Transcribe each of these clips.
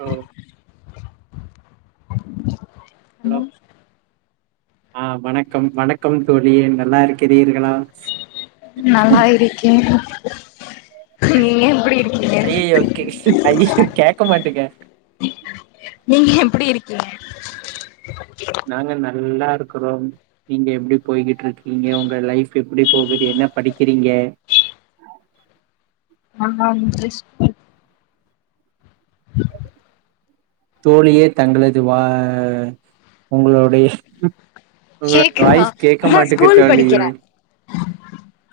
Hello hello ஆ வணக்கம் வணக்கம் தோழி நல்லா இருக்கிறீர்களா நல்லா இருக்கே ஐய்யயோ ஐயே கேக்க மாட்டேக்கா நீங்க எப்டி இருக்கீங்க நாங்க நல்ல இருக்கறோம் நீங்க எப்டி போயிகிட்டு இருக்கிங்க உங்க லைஃப் எப்டி போகுது என்ன படிக்கிறீங்க ஆமா இங்கிலீஷ் அ தோழியே தாங்களது வா உங்களுக்குடைய உங்களோட கேக்குதா வாய்ஸ் கேட்க நா மாட்டுகு ஸ்கூல் தோழியே படிக்கிறே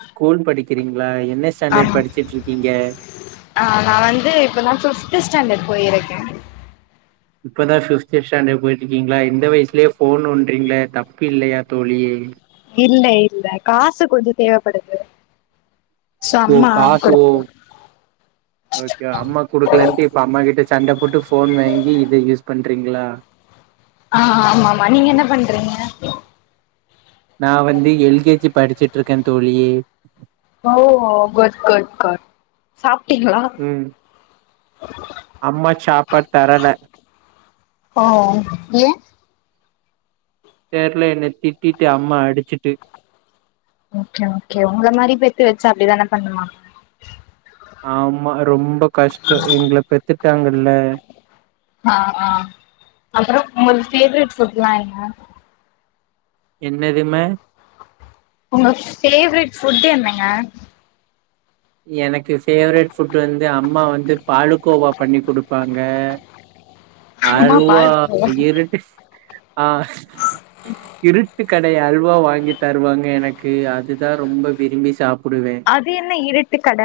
ஸ்கூல் படிக்கிறீங்ளா என்ன ஸ்டாண்டர்ட் ஆமா படிச்சிட்டு இருக்கீங்க ஆ நா வந்து இப்போ தா ஃபிப்த்து ஸ்டண்டர்ட் போயிருக்கே இப்பதா ஃபிப்த் ஸ்டண்டர்ட் போயிட்டு இருக்கீங்ளா இந்த வயசுலேயே ஃபோன் நோன்ட்ரீங்களே தப்பு இல்லையா தோழி இல்ல இல்ல காசு கொஞ்சோ தேவப்படுது சோ கோ அம்மா காசு ஓ குடுத் ஓகே அம்மா குடுக்கலன்ட்டு இப்ப அம்மா கிட்ட சண்ட போட்டு ஃபோன் வாங்கி இத யூஸ் பண்றீங்ளா ஆ ஆமா ஆமா நீங்க என்ன பண்றீங்க நா வந்து எல் கே ஜி படிச்சிட்டு இருக்கே தோழியே ஓ குட் குட் குட் சாப்டீங்ளா ம் அம்மா சாப்பாட் தரல ஓ ஏயே தெர்ல என்ன திட்டிட்டு அம்மா அடிச்சிட்டு ஓகே ஓகே உங்கள மாரி பெத்து வெச்சா அப்டிதானே பண்ணுவாங்க ஆமா ரொம்ப கஷ்டோ எங்கள பெத்துட்டாங்கல்ல ஆ ஆ அப்றோ உங்களுக் ஃபேவரட் ஃபுட்லா என்ன என்னதுமே உங்களு ஃபேவரட் ஃபுட் என்னங்க எனக்கு ஃபேவரட் ஃபுட் வந்து அம்மா வந்து பாலுக்கோவா பண்ணி குடுப்பாங்க அம்மா அல்வா பால்க்கோவா இருட்டு ஆ இருட்டு கடை அல்வா வாங்கி தருவாங்க எனக்கு அதுதா ரொம்ப விரும்பி சாப்டுவே அது என்ன இருட்டு கட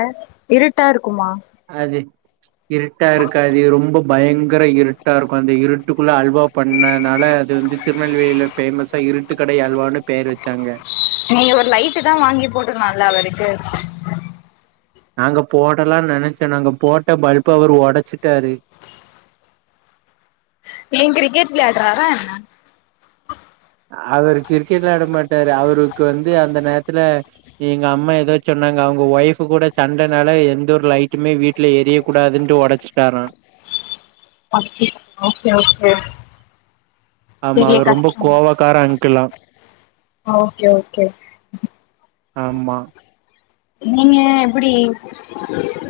இருட்டா இருக்குமா அது இருட்டா இருக்கோ அது ரொம்ப பயங்கர இருட்டா இருக்கு அந்த இருட்டுகுள்ள அல்வா பண்ணனால அது வந்து திருநெல்வேலில ஃபேமஸா இருட்டுக்கடை அல்வானு பேர் வச்சாங்க நீங்க ஒரு லைட்டு தா வாங்கி போட்டிருகலாம்ல அவருக்கு நாங்க போடலான் நெனச்சோ நாங்க போட்ட பல்ப அவரு ஒடச்சிட்டாரு ஏ கிரிக்கெட் விளையாட்ராரா என்ன அவரு கிரிக்கெட் விளையாட மாட்டாரு அவருக்கு வந்து அந்த நேரத்துல எங்க அம்மா ஏதோச் சொன்னாங்க அவுங்க ஒய்ஃப் கூட சண்டனால எந்த ஒரு லைட்டுமே வீட் ல எரியக் கூடாதுன்ட்டு ஒடச்சிட்டாரா அப்டியா ஓகே ஓகே ஆமா பெரிய அவர் ரொம்ப கஷ்டந்தா கோவக்கார அங்கிள்லா ஓகே ஓகே ஆமா நீங்க எப்டி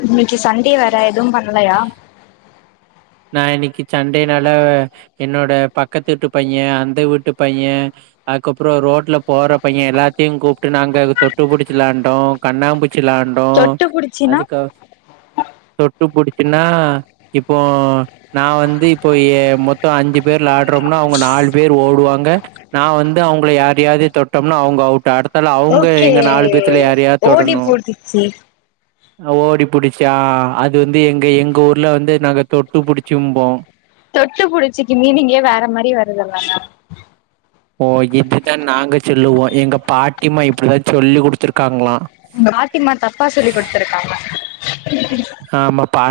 இன்னைக்கி சண்டே வேற எதுவு பண்ணலயா நா இன்னைக்கி சண்டைனால என்னோட பக்கத்து வீட்டு பையே அந்த வீட்டு பையே அதுக்கப்றோ ரோட்ல போற பையே எல்லாத்தையு கூப்டு நாங்க தொட்டு புடிச்சி விளாண்டோ கண்ணாம்பூச்சி விளாண் டோ தொட்டு புடிச்சினா அதுக்கு தொட்டு புடிச்சினா இப்போ நா வந்து இப்போ எ மொத்தோ அஞ்சு பேர் வெளாடுறோம்னா அவங்க நாலு பேர் ஓடுவாங்க நா வந்து அவங்கள யாரையாது தொட்டோம்னா அவங்க அவுட் அடுத் தால அவங்க ஓகே எங்க நாலு பேத்துல யாரையாது ஓடி தொடணு புடிச்சி ஓடி புடிச்சா அது வந்து எங்க எங்க ஊர்ல வந்து நாங்க தொட்டு புடிச்சி இம்போ தொட்டு புடிச்சிக்கு மீனிங்கே வேற மாரி வருதுல்லங்க ஓ இப்டிதா நாங்க சொல்லுவோ எங்க பாட்டிமா இப்டிதா சொல்லி குடுத்துருக்காங்ளா பாட்டிமா தப்பா சொல்லி குடுத்ருக்காங்க ம் ஆமா பா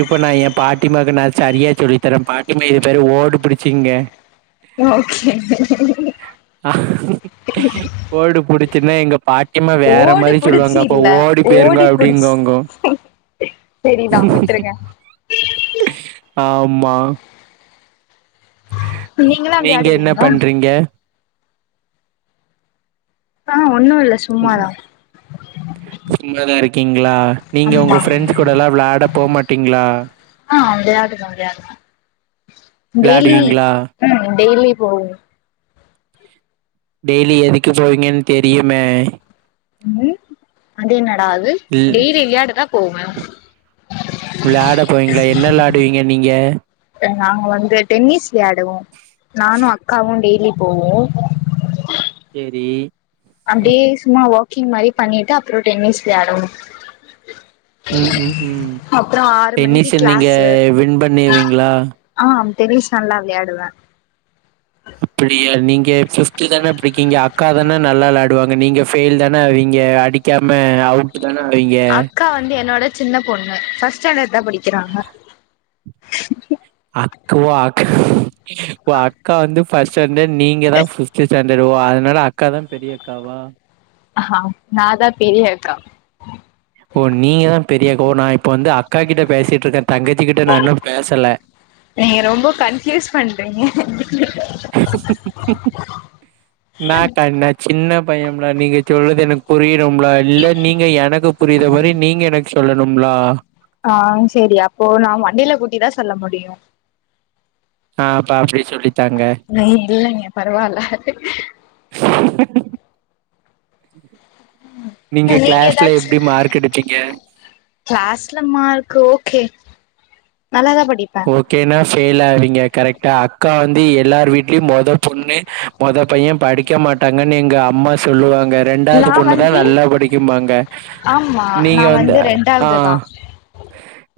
இப்ப நா ஏ பாட்டிமாக்கு நா சரியா சொல்லிதரே பாட்டிமா இது பேரு ஓடுபுடிச்சிங்க ஓகேங்க ஆ ஓடு புடிச்சினா எங்க பாட்டிமா வேற ஓடி மாரி புடிச்சு சொல்லுவாங்க அப்ப ஓடி பேய்ருங்க அப்டிம்பாங்கோ செரி தா விட்ருங்க ஆம்மா நீங்களா நீங்க என்ன விளையாடுவீங்களா பண்றீங்கே ஆ ஒண்ணு இல்ல சும்மா ம். தா சும்மா தா இருக்கீங்களா நீங்க உங்க ஆமா ஃப்ரெண்ட்ஸ் கூடல்லா வெளாட போகமாட்டீங்களா ஆ வெளாடடுவோ வெளாடுவோ டெய்லி விளையாடுவீங்களா? ம் டெய்லி போகு டெய்லி எதுக்கு போவீங்கன்னு தெரியுமே ம் அது என்னடா அது இல் டெய்லி வெளாட தா போவே வெளாட போவீங்களா என்ன வெளாடுவீங்க நீங்கே நாங்க வந்து டென்னிஸ் வெளாடுவோ நானு அக்காவு டெய்லி போவோ சேரி அப்பிடியே சும்மா வாக்கிங் மாரி பண்ணிட்டு அப்றோ டென்னிஸ் வெளாடுவோ ம் ம் ம் அப்றோ ஆறு மணிக்கு டென்னிஸ் நீங்க கிளாஸ்சு வின் பண்ணுவீங்களா ஆ டென்னிஸ் நல்லா வெளாடுவே அப்படியா நீங்க ஃபிப்து தானே படிக்கிங்க அக்கா தானே நல்லா வெளாடுவாங்க ஃபயில் தானே ஆவீங்க அடி கேம அவுட்டு தானே ஆவீங்க அக்கா வந்து என்னோட சின்ன பொண்ணு பர்ஸ்ட் ஸ்டாண்ட் தா படிக்கிறாங்க க்கா ஓ அக்கா ஓ அக்கா வந்து ஃபர்ஸ்ட் ஸ்டாண்ட் நீங்க தா பிப்த் ஸ்டாண்டர்ட் ஒ அதனால அக்கா தா பெரிய அக்காவா ஆ நா தா பெரிய அக்கா ஓ நீங்க தா பெரியாக்க ஓ நா இப்ப வந்து அக்கா கிட்ட பேசிட்டு இருக்கே தங்கச்சி கிட்ட நா இன்னோ பேசல நீங்க ரொம்ப கன்பியூஸ் பண்றீங்க [inaudible] [inaudible] நா கண்ண சின்ன பையம்லா நீங்க சொல்றது எனக்கு புரியுபுலா இல்ல நீங்க எனக்கு புரியிற மாரி நீங்க எனக்கு சொல்லணும்லா ஆ செரி அப்போ நா மண்டலே கெட்டி தா சொல்ல முடியு ஆ அப்பா அப்டி சொல்லித்தாங்க ஆ இல்லங்க பெரவால [inaudible] நீங்க கிளாஸ்ல எப்டி மார்க் எடுப்பீங்க கிளாஸ்ல மார்க்கு ஓகே நல்லாதா படிப் ஓகேனா பெய்ல் ஆவீங்க கரெக்டா அக்கா வந்து எல்லார் வீட்லயு மொத பொண்ணு மொத பையன் படிக்க மாட்டாங்கன்னு எங்க அம்மா சொல்லு வாங் க ரெண்டாவது நா பொண்ணுதா வந்து நல்லா படிக்கு பாங்க ஆமா நீங்க நா வந்து ஆ ரெண்டாவது தா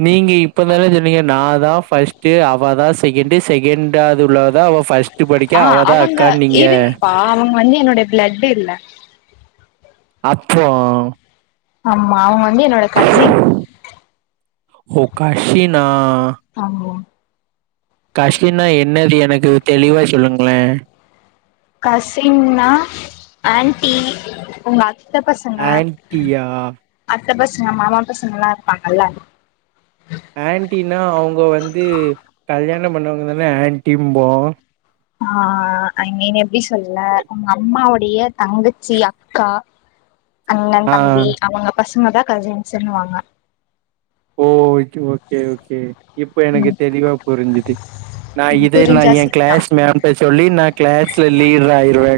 நீங்க இப்ப தானே சொன்னீங்க நா தா ஃபஸ்ட்டு அவ தா செகண்ட் செகண்ட்டாது உள்ளதா அவ ஃபஸ்ட் ஆ அவுங்க இருங் பா அவுங்க வந்து என்னோட பிளட் இல்ல அப்போ ஆமா அவுங்க வந்து என்னோட கசின் ஓ கசினா ஆமா கசின்னா என்னது எனக்கு தெளிவா சொல்லுங்களே கசின்னா ஆன்ட்டி உங்க அத்த பசங்க ஆன்ட்டியா அத்த பசங்க மாமா பசங்க எல்லா இருப்பாங்கல்ல ஆன்ட்டினா அவுங்க வந்து கல்யாண பண்ண வாங்க தானே ஆன்ட்டி இம் போ ஆ ஐமின் எப்புடி சொல்ல உங்க அம்மாவுடைய தங்கச்சி அக்கா அண்ணன் ஆ தம்பி அவுங்க பசங்க தா கசின்ஸ்ன்னு வாங்க ஓ ஓகே ஓகே ஓகே இப்ப எனக்கு ம் தெளிவா புரிஞ்சுது நா இத நா புரிஞ்சா என் சரிதா கிளாஸ் மேம் கிட்ட சொல்லி நா கிளாஸ்லா லீடர் ஆயிருவே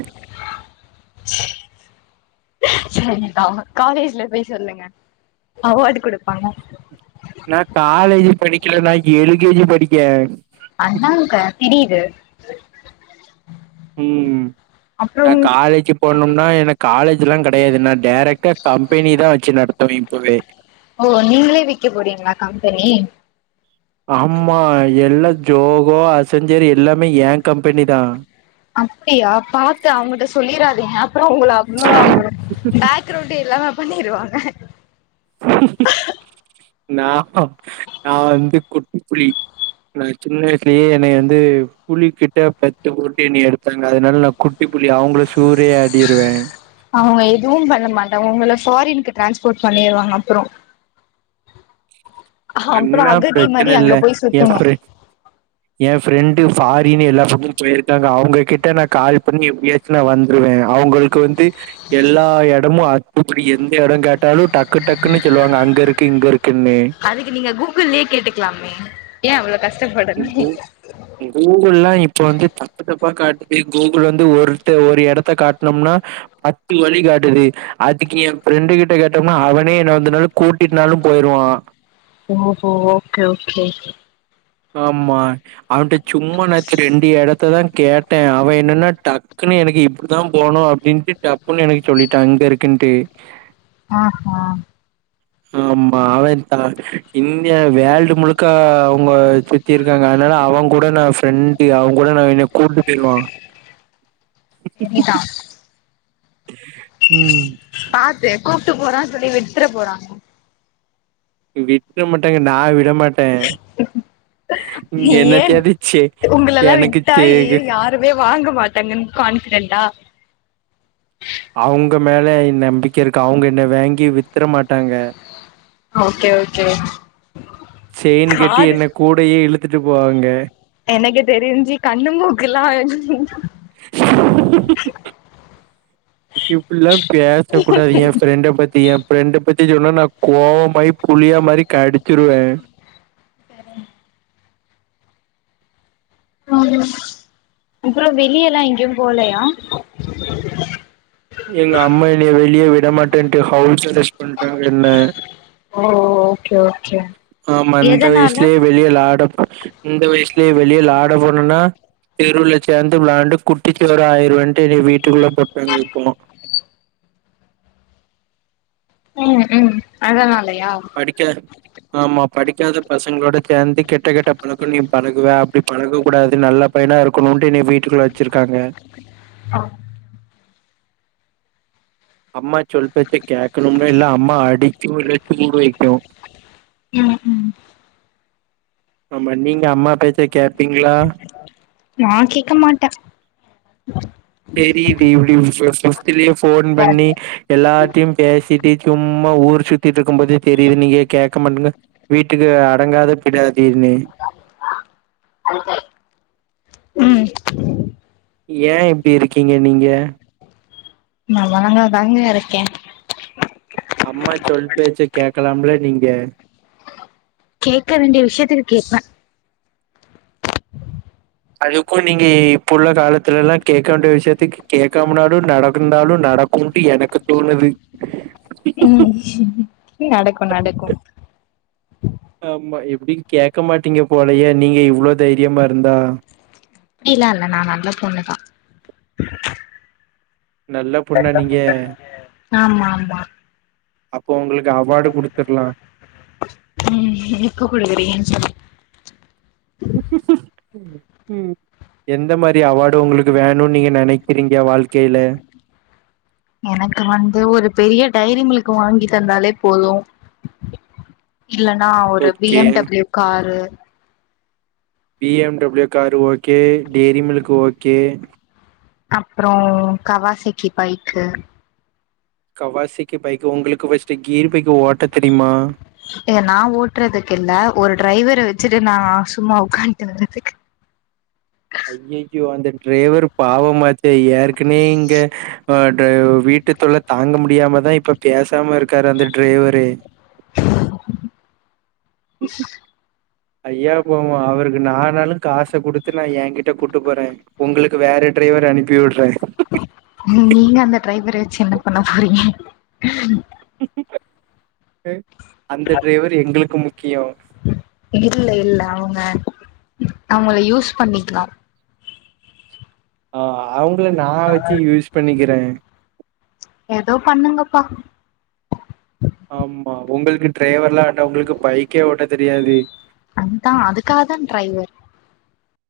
சரிக்கா காலேஜ்ல போய் சொல்லுங்க அவார்டு கொடுப்பாங்க நா காலேஜ் படிக்கல நா எல் கே ஜி படிக்கே ஆனாங்க இது இது ம் நா காலேஜ் போனும்னா எனக்கு காலேஜ் எல்லா கிடையாது என்னா டைரக்டா கம்பெனி தா வச்சு நடத்துவே தோழி ஓ நீங்களே வெக்க போறீங்களா கம்பெனி ஆம்மா எல்லா ஜோவே செஞ்சது எல்லாமே ஏன் கம்பெனி தா அப்புடியா பாத்து அவுங்கிட்ட சொல்லிராதீங்க அப்புற உங்கள அவ்வுளவு தா பே க்ரவுண்டே இல்லாம பண்ணிரு வாங்க நா நா வந்து குட்டிப் புலி நா சின்ன வயசுலேயே என்னைய வந்து புலிக்கிட்ட பத்து ஓட்டி என்னைய எடுத்தாங்க அதனால நா கு ட்டி புலி அவுங்கள சூறை ஆடிருவே அவுங்க எதுவு பண்ண மாட்டாங்க உங்களை ஃபாரினுக்கு டிரான்ஸ்போர்ட் பண்ணிரு வாங்க அப்புறே அப்புறே அண்ணா அகதி மாறி பிரச்சனை இல்ல. அங்க போயி என் சுத்தணு ஃப்ரெண்ட் என் ஃப்ரெண்டு ஃப்ரின்னு எல்லா பக்கமும் போயிருக்கங்க அவுங்க கிட்ட நா கால் பண்ணி எப்புடியா சோ வந்துருவே அவுங்களுக்கு வந்து எல்லா இடமு அத்துப்படி எந்த இடனு கேட்டாலு டக்கு டக்குன்னு சொல்லு வாங்க அங்க இருக்கு இங்க இருக்குன்னு அதுக்கு நீங்க கூகுள்யே கேட்டுக்கலாமே ஏன் அவ்வளே கஷ்டப்படணு கூகுள் எல்லா இப்ப வந்து தப்பு தப்பா காட்டுது கூகுள் வந்து ஒருத்த ஒரு இடத்த காட்டனம்னா பத்து வழி காட்டுது அதுக்கு என் ஃப்ரெண்டு கிட்ட கேட்டம்னா அவனே என்ன வந்துனாவது கூட்டினாலு போயிருவா ஓ ஹோ ஓகே ஓகே ஆமா அவுன்ட சும்மா நாச்சுக்கு ரெண்டு இடத்த தா கேட்டே அவன் என்னன்னா டக்குன்னு எனக்கு இப்புடி தா போவணு டின்ட்டு டப்புன்னு எனக்கு சொல்லிட்டா அங்கருக்குன்ட்டு ஆ ஆ ஆமா அவன் தா இந்தியா வேல்டு முழுக்க அவங்க சுத்தியிருக்காங்க அதனால அவங்கூட நா ஃப்ரெண்டு் அவங் கூட நா என்ன கூட்டு போயிருவா செரிதா ம் பாத்து கூப்ட்டு போறா சொல்லி விட்ற போறாங்க விக்க மாட்டாங்க நா விட மாட்டே ஏன் என்னத்த வெச்சு எனக்கு தேகு இப்பவே வாங்க மாட்டாங்கன்னு கான்பிடென்டா அவ்ங்க மேல நம்பிக்கை இருக்கு அவுங்க என்ன வாங்கி வித்துற மாட்டாங்க ஓகே ஓகே ஓ செயினு கட்டி என்ன கூடயே இழுத்துட்டு போவாங்க எனக்கு தெரிஞ்சு கண்ணு மூக்கெல்லா இப்டில்லா பேசக் கூடாது எ ஃப்ரெண்ட பத்தி ஃப்ரெண்ட பத்தி சொன்ன நா கோவமாயி புலியா மாரி கடிச்சிருவே [unintelligible] அ அப்றோ வெளியெல்லா எங்கையு போலயா [unintelligible] சந்த எங்க அம்மா என்ய வெளிய விட மாட்டேன்ட்டு ஹவுஸ் அரெஸ்ட் பண்டாங்க என்ன ஓ ஓகே ஓகே ஆமா இந்த எதனால வயசுலியே வெளியெல்லா ஆட போ இந்த வயசுலியே வெளியெல்லா ஆட போனுன்னா தெருவுல சேந்து விளாண்டு குட்டிச்செவுராயிரிருவன்ட்டு என்னிய வீட்டுக்குள்ள போட்டாங்கோ இப்போ ம் ம் அதானாலயா அடிக்காரு ஆமா படிக்காத பசங்களோட சேந்து கெட்ட கெட்ட பழக்கோ நீ பழகுவ அப்டி பழகக்க கூடாது நல்லா பையனா இருக்கணுன்ட்டு என்னிய வீட்டுக்குள்ள வெச்சிருக்காங்க அ அம்மா சொல் பேச்ச கேக்கணுமில்ல இல்ல அம்மா அடிச்சு [unintelligible] சூடு வைக்கு ம் ம் ஆமா நீங்க அம்மா பேச்ச கேப்பீங்களா நா கேக்க மாட்டே செரி [unintelligible] ஃபோன் பண்ணி எல்லார்டையு பேசிட்டு சும்மா ஊர் சுத்திட்டு இருக்கும்போதே தெரியிது நீங்க கேக்க மாட்ட வீட்டுக்கு அடங்காத பிடாத தீர்னு [inaudible] ம் ஏ இப்டி இருக்கீங்க நீங்க நா வளங்காத் தாங்கா இருக்கே அம்மா சொல் பேச்ச கேக்கலாம்ல நீங்க கேக்க வேண்டிய விஷயத்துக்கு கேப்பே அதுக்கும் நீங்க இப்ப உள்ள காலத்துல எல்லா கேக்க வேண்டிய விஷயத்துக்கு கே கேக்காமுனாலு நடக்குந்தாலு நடக் குன்டு எனக்கு தோணுது ம் நடக்கு நடக்கு ஆம்மா எப்டி கேக்க மாட்டீங்க போலயே நீங்க இவ்ளோ தைரியமா இருந்தா அப்படிலா இல்ல நா நல்லா பொண்ணுதா நல்ல பொண்ணா நீங்க ஆமா ஆமா அப்போ உங்களுக்கு அவார்டு குடுத்துர்லாம் உம் எப்ப குடுக்குறீங்கன்னு சொல்லு [inaudible] ம் எந்த மாரி அவார்டு உங்களுக்கு வேணுன்னு நீங்க நினைக்கிறீங்க வாழ்க்கையில எனக்கு வந்து ஒரு பெரிய டைரி மில்க்கு வாங்கி தந்தாலே போதும் இல்லன்னா ஒரு okay BMW car BMW car okay diary milk okay அப்புறம் கவாசைக்கி பைக்கு கவாசிக்கு பைக்கு உங்களுக்கு ஃபர்ஸ்ட்டு கீர் பைக்கு ஓட்ட தெரியுமா ஏ நா ஓட்டுறதுக்கு இல்ல ஒரு டிரைவர வச்சுட்டு நா சும்மா உக்கான்டு வர்றதுக்கு ஐயய்யோ அந்த டிரைவர் பாவமாச்ச ஏற்கனே இங்க ஆ வீட்டுத்தொல்ல தாங்க முடியாம தா இப்ப பேசாம இருக்காரு அந்த டிரைவரே [inaudible] ஐயா போவம் அவருக்கு நானாளும் காச குடுத்து நா என்கிட்ட கூட்டு போற உங்களுக்கு வேற டிரைவர் அனுப்பி வுட்ற நீங்க அந்த ட்ரைவர வச்சு என்ன பண்ண போறீங்க அந்த டிரைவர் எங்களுக்கு முக்கியோ இல்ல இல்ல அவுங்க அவுங்கள யூஸ் பண்ணிக்கலாம் ஆ அவுங்கள நா வச்சு யூஸ் பண்ணிக்கிற எதோ பண்ணுங்கப்பா ஆமா உங்களுக்கு டிரைவர்லா வேண்டா உங்களுக்கு பைக்கே ஓட்ட தெரியாது அந்தான் அதுக்காதான் டிரைவர்